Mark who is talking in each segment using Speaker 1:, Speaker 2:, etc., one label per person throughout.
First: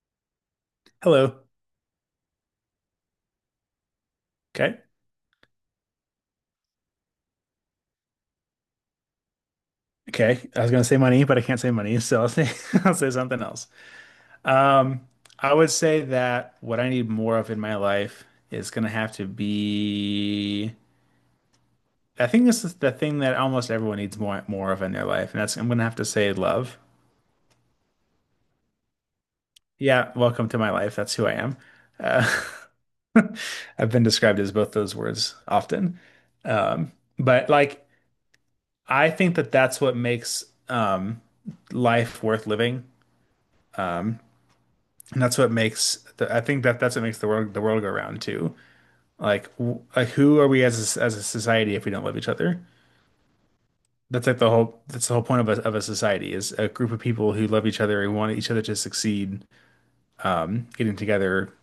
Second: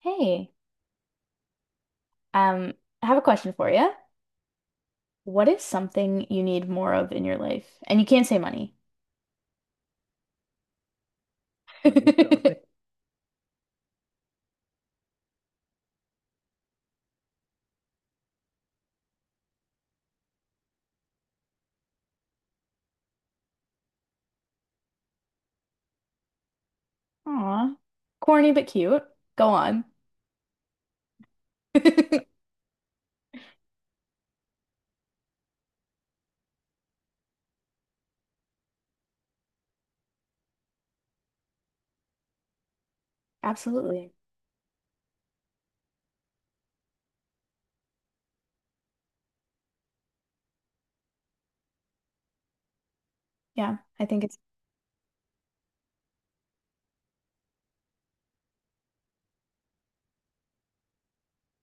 Speaker 1: Hey,
Speaker 2: Hello.
Speaker 1: um, I have a question for you.
Speaker 2: Okay.
Speaker 1: What is something you need more of in your life? And you can't say money.
Speaker 2: Okay. I was gonna say money, but I can't say money, so I'll say I'll say something else. Um, I would say that what I need more of in my life is gonna have to be. I think this is the thing that almost everyone needs more of in their life, and that's I'm gonna have to say love.
Speaker 1: Aw, corny but cute. Go on.
Speaker 2: Yeah, welcome to my life. That's who I am. Uh, I've been described as both those words often. Um, but like, I think that that's what makes um life worth living.
Speaker 1: Absolutely.
Speaker 2: Um, And that's what makes I think that that's what makes the world go round too. Like, like who are we as as a society if we don't love each other?
Speaker 1: Yeah, I think
Speaker 2: That's
Speaker 1: it's
Speaker 2: like the whole that's the whole point of a society is a group of people who love each other and want each other to succeed, getting together,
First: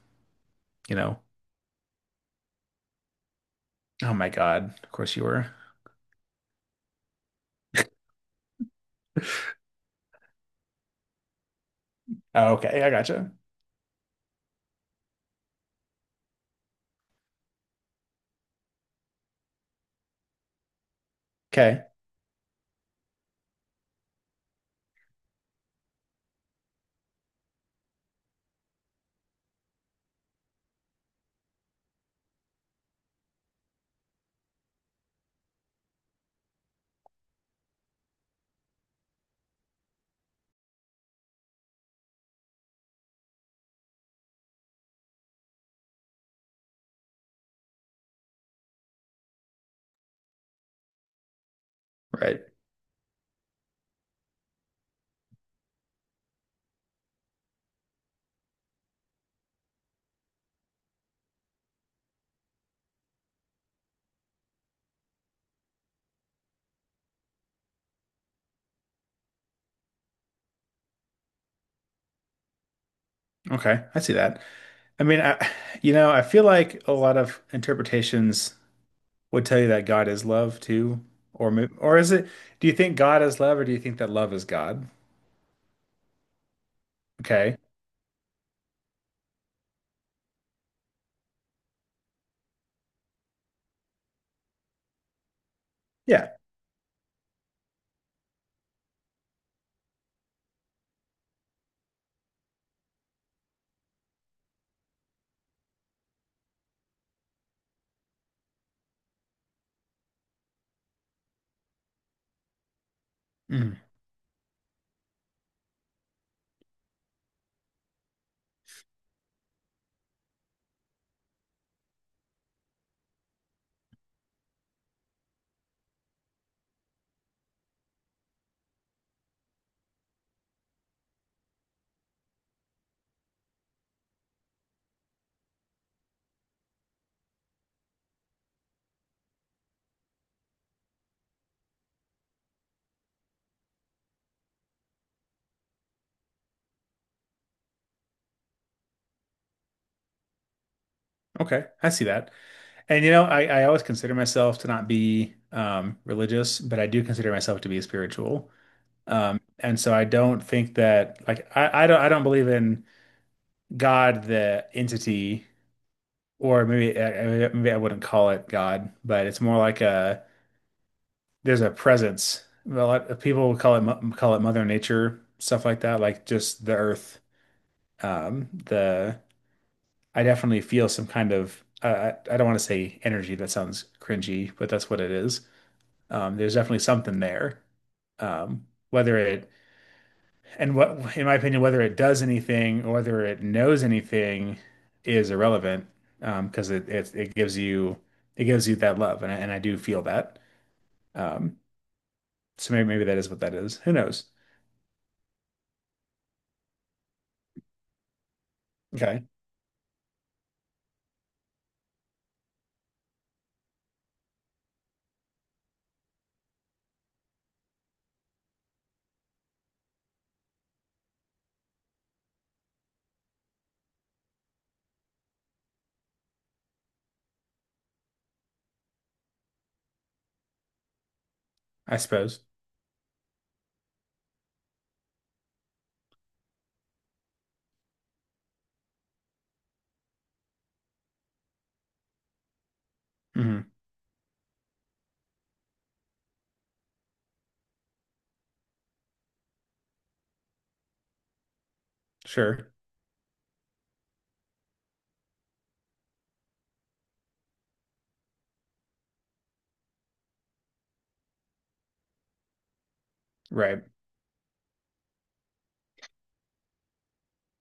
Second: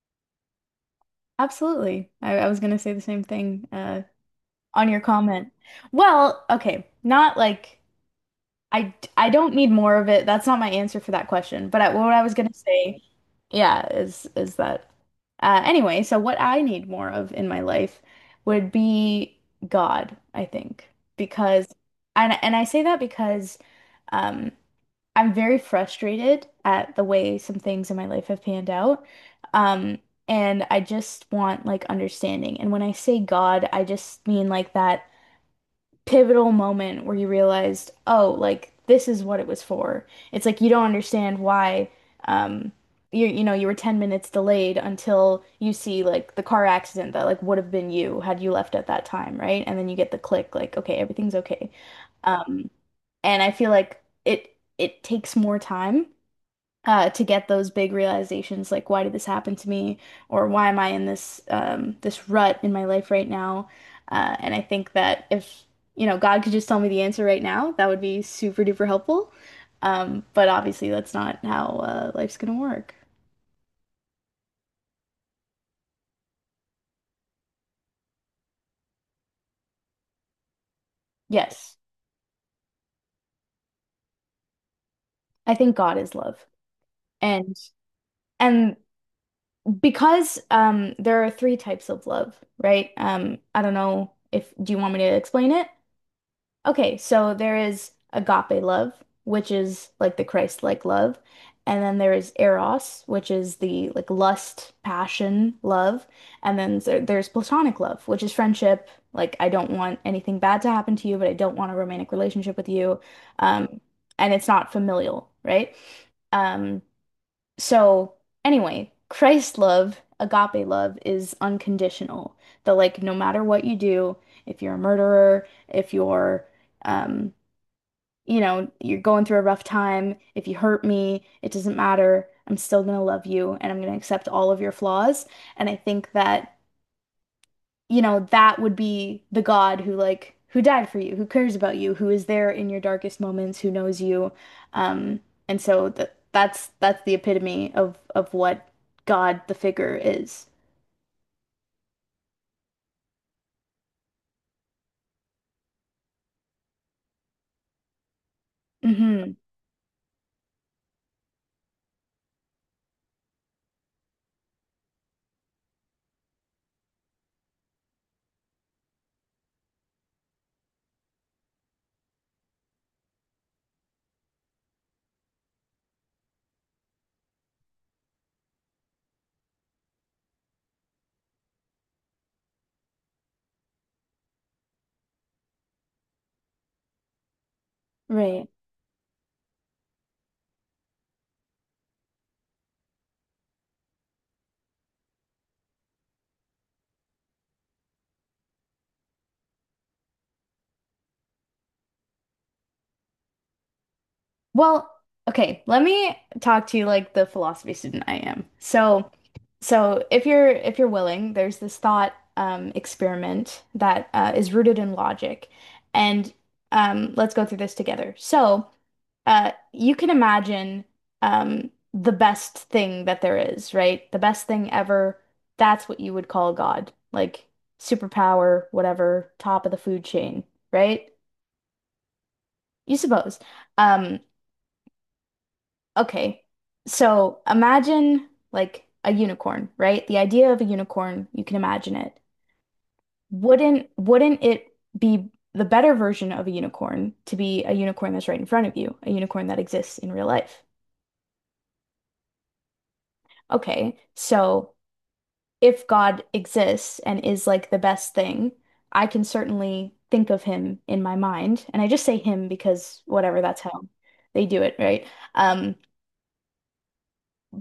Speaker 2: you know.
Speaker 1: absolutely. I was gonna say the same thing
Speaker 2: Oh my God,
Speaker 1: on
Speaker 2: of
Speaker 1: your
Speaker 2: course you were.
Speaker 1: comment. Well, okay, not like I don't need more of it. That's not my answer for that question. But I, what I was
Speaker 2: Oh,
Speaker 1: gonna
Speaker 2: okay, I
Speaker 1: say,
Speaker 2: gotcha.
Speaker 1: yeah, is that So what I need more of in my life would be God, I think, because
Speaker 2: Okay,
Speaker 1: and I say that because um, I'm very frustrated at the way some things in my life have panned out, um, and I just want like understanding. And when I say God, I just mean like that pivotal moment where you realized, oh, like this is what it was for. It's like you don't understand why um you know you were 10 minutes delayed until you see like the car accident that like would have been you had you left at that time, right? And then you get the click like okay, everything's okay.
Speaker 2: right.
Speaker 1: Um and I feel like it takes more time to get those big realizations, like why did this happen to me, or why am I in this this rut in my life right now? And I think that if God could just tell me the answer right now, that would be super duper helpful. But obviously, that's not how life's gonna work.
Speaker 2: Okay, I see that. I mean, I I feel like a lot of interpretations would tell you that God is love too, or
Speaker 1: Yes,
Speaker 2: or is it? Do you think God is love, or do you think that love is God?
Speaker 1: I think God is love. And
Speaker 2: Okay,
Speaker 1: and because there are three types of love, right? I don't know if do you want me to explain it?
Speaker 2: yeah.
Speaker 1: Okay, so there is agape love, which is like the Christ-like love, and then there is eros, which is the like lust, passion, love, and then there's platonic love, which is friendship, like I don't want anything bad to happen to you, but I don't want a romantic relationship with you.
Speaker 2: Mhm.
Speaker 1: Um, and it's not familial, right? Um, so, anyway, Christ love, agape love, is unconditional. That, like, no matter what you do, if you're a murderer, if you're, um, you know, you're going through a rough time, if you hurt me, it doesn't matter. I'm still gonna love you and I'm gonna accept all of your flaws. And I think that, that would be the God who like who died for you, who cares about you, who is there in your darkest moments, who knows you. Um, and so that that's the epitome of what God the figure is.
Speaker 2: Okay, I see that. And you know, I always consider myself to not be religious, but I do consider myself to be spiritual.
Speaker 1: Hmm.
Speaker 2: And so I don't think that like I don't believe in God the entity, or maybe I wouldn't call it God, but it's more like a there's a presence. Well, people would call it call it Mother Nature, stuff like that, like just the earth. The I definitely feel some kind of I don't want to say energy. That sounds cringy, but that's what it is. There's definitely something there.
Speaker 1: Right.
Speaker 2: Whether it and what, in my opinion, whether it does anything or whether it knows anything is irrelevant. Because it gives you that love, and I do feel that. Um, so maybe that is what that is. Who knows?
Speaker 1: Well, okay, let me talk to you like the philosophy student I am. So
Speaker 2: Okay.
Speaker 1: so if you're willing, there's this thought experiment that is rooted in logic. And let's go through this together. So uh, you can imagine the best thing that there is, right? The best thing ever. That's what you would call God, like superpower, whatever, top of the food chain, right?
Speaker 2: I suppose.
Speaker 1: You suppose. Um, okay. So imagine like a unicorn, right? The idea of a unicorn, you can imagine it.
Speaker 2: Hmm.
Speaker 1: Wouldn't it be the better version of a unicorn to be a unicorn that's right in front of you, a unicorn that exists in real life?
Speaker 2: Sure.
Speaker 1: Okay, so if God exists and is like the best thing, I can certainly think of him in my mind. And I just say him because whatever, that's how
Speaker 2: Right.
Speaker 1: they do it, right? Um,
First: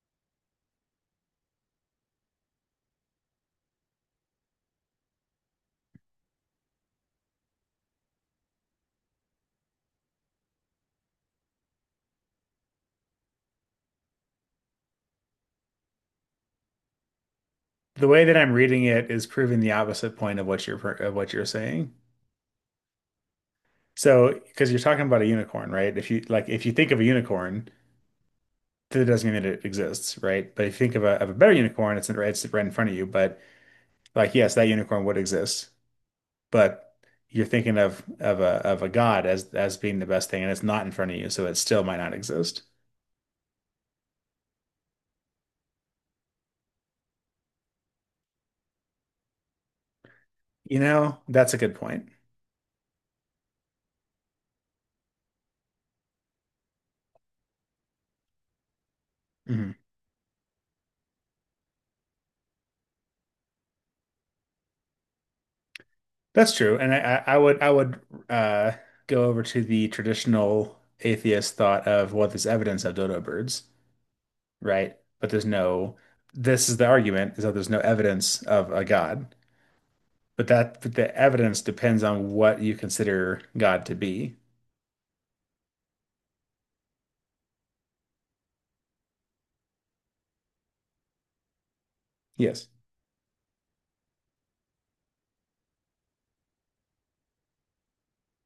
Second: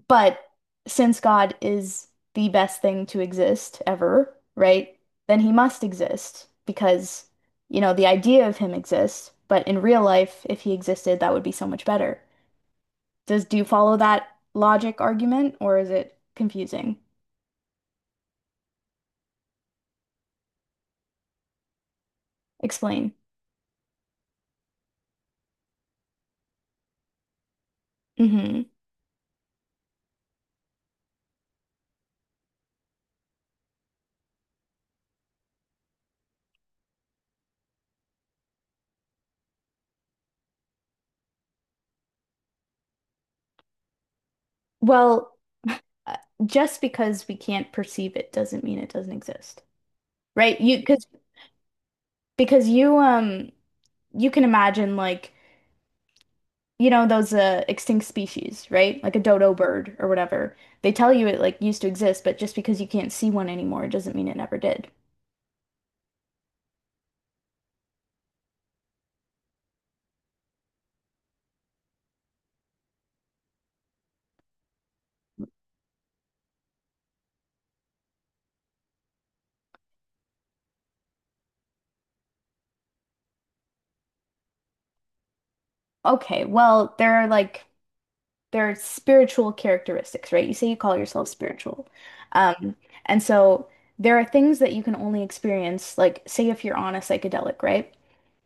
Speaker 1: but since God is the best thing to exist ever, right? Then he must exist because, the idea of him exists, but in real life, if he existed, that would be so much better. Does do you follow that logic argument or is it confusing?
Speaker 2: The way that I'm reading it is proving the opposite point of of what you're saying.
Speaker 1: Explain.
Speaker 2: So, because you're talking about a unicorn, right? If you like, if you think of a unicorn,
Speaker 1: Hmm.
Speaker 2: that doesn't mean that it exists, right? But if you think of a better unicorn, it's right in front of you. But like, yes, that unicorn would exist, but you're thinking of of a god as being the best thing, and it's not in front of you, so it still might not exist.
Speaker 1: Well, uh, just because we can't perceive it doesn't mean it doesn't exist, right? You
Speaker 2: You know, that's a good point.
Speaker 1: because you you can imagine like those extinct species, right? Like a dodo
Speaker 2: Mm-hmm.
Speaker 1: bird or whatever. They tell you it like used to exist, but just because you can't see one anymore, it doesn't mean it never did.
Speaker 2: That's true, and I would uh, go over to the traditional atheist thought of well, there's evidence of dodo birds, right? But there's no. This is the argument is that there's no evidence of a God, but that but the evidence depends on what you consider God to be.
Speaker 1: Okay, well, there are like there are spiritual characteristics, right? You say you call yourself spiritual.
Speaker 2: Yes.
Speaker 1: Um, and so there are things that you can only experience, like say if you're on a psychedelic, right?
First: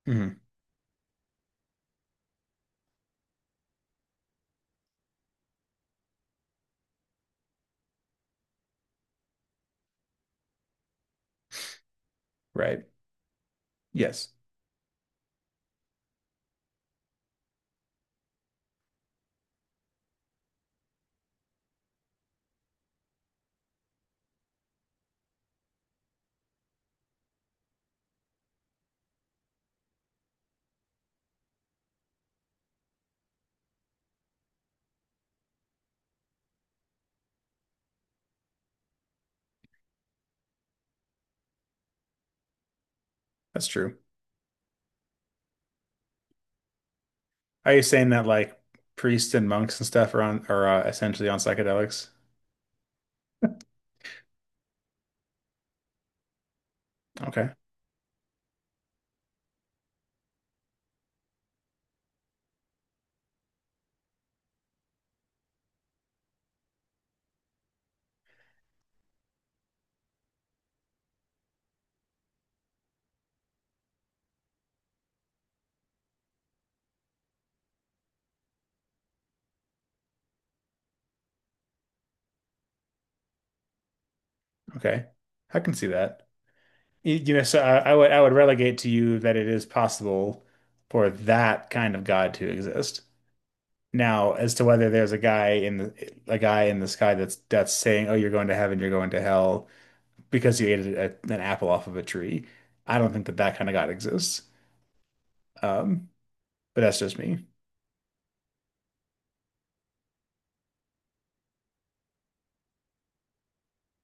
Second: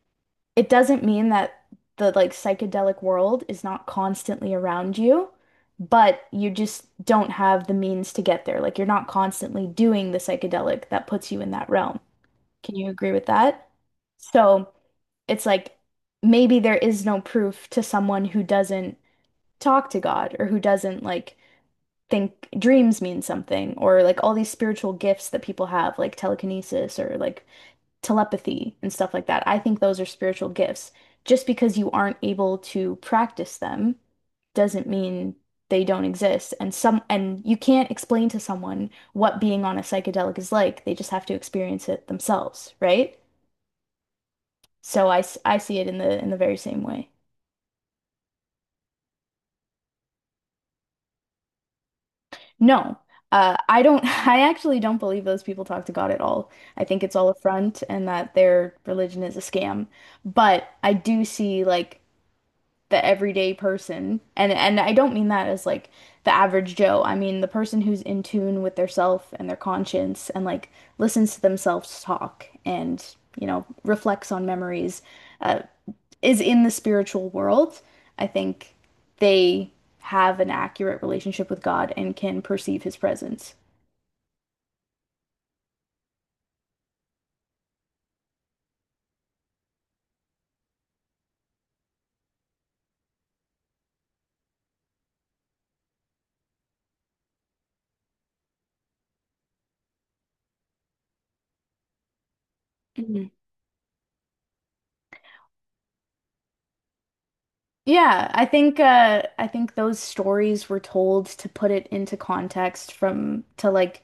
Speaker 2: Hmm.
Speaker 1: It doesn't mean that the like psychedelic world is not constantly around you, but you just don't have the means to get there. Like you're not constantly doing the psychedelic that puts you in that realm. Can
Speaker 2: Right.
Speaker 1: you agree with that?
Speaker 2: Yes,
Speaker 1: So it's like maybe there is no proof to someone who doesn't talk to God or who doesn't like think dreams mean something or like all these spiritual gifts that people have like telekinesis or like telepathy and stuff like that. I think those are spiritual gifts. Just because you aren't able to practice them doesn't mean they don't exist. And some and you can't explain to someone what being on a psychedelic is like. They just have to experience it themselves, right?
Speaker 2: that's true.
Speaker 1: So I see it in the very same way.
Speaker 2: Are you saying that like priests and monks and stuff are on are essentially on psychedelics?
Speaker 1: No, I don't. I actually don't believe those people talk to God at all. I think it's all a
Speaker 2: Okay.
Speaker 1: front and that their religion is a scam. But I do see like the everyday person, and I don't mean that as like the average Joe. I mean the person who's in tune with their self and their conscience and like listens to themselves talk and reflects on memories. Uh, is in the spiritual world, I think they have an accurate relationship with God and can perceive his presence.
Speaker 2: Okay. I can see that. You know, so I would relegate to you that it is possible for that kind of God to exist. Now, as to whether there's a guy in the a guy in the sky that's saying, "Oh, you're going to heaven, you're going to hell," because you ate an apple off of a tree, I don't think
Speaker 1: Mhm.
Speaker 2: that that kind of God exists. Um, but that's just me,
Speaker 1: Yeah, I think those stories were told to put it into context from to like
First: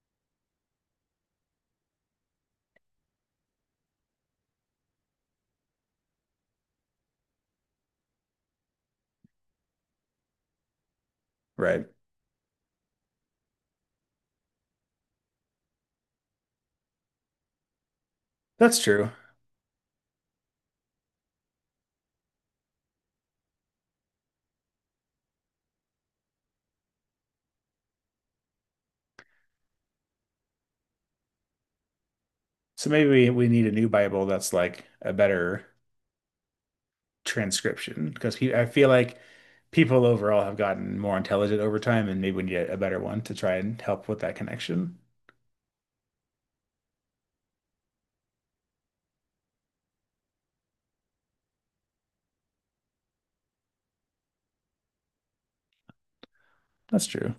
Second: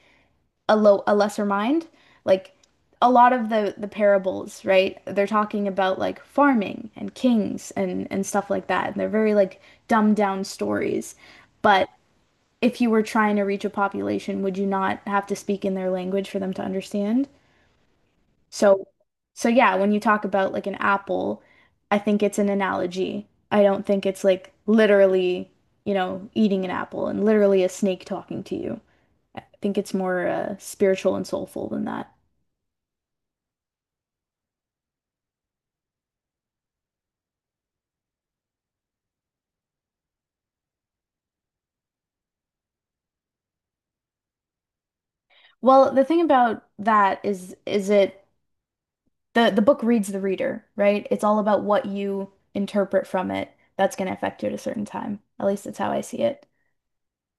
Speaker 1: a lesser mind. Like a lot of the parables, right? They're talking about like farming and kings and stuff like that. And they're very like dumbed down stories.
Speaker 2: right?
Speaker 1: But if you were trying to reach a population, would you not have to speak in their language for them to understand?
Speaker 2: That's
Speaker 1: So,
Speaker 2: true.
Speaker 1: so yeah, when you talk about like an apple, I think it's an analogy. I don't think it's like literally, eating an apple and literally a snake talking to you. I think it's more spiritual and soulful than that.
Speaker 2: So maybe we need a new Bible that's like a better transcription because pe I feel like people overall have gotten more intelligent over time, and maybe we need a better one to try and help with that connection.
Speaker 1: Well, the thing about that is it the book reads the reader, right? It's all about what you interpret from it that's going to affect you at a certain time. At least that's how I see it.
Speaker 2: That's true.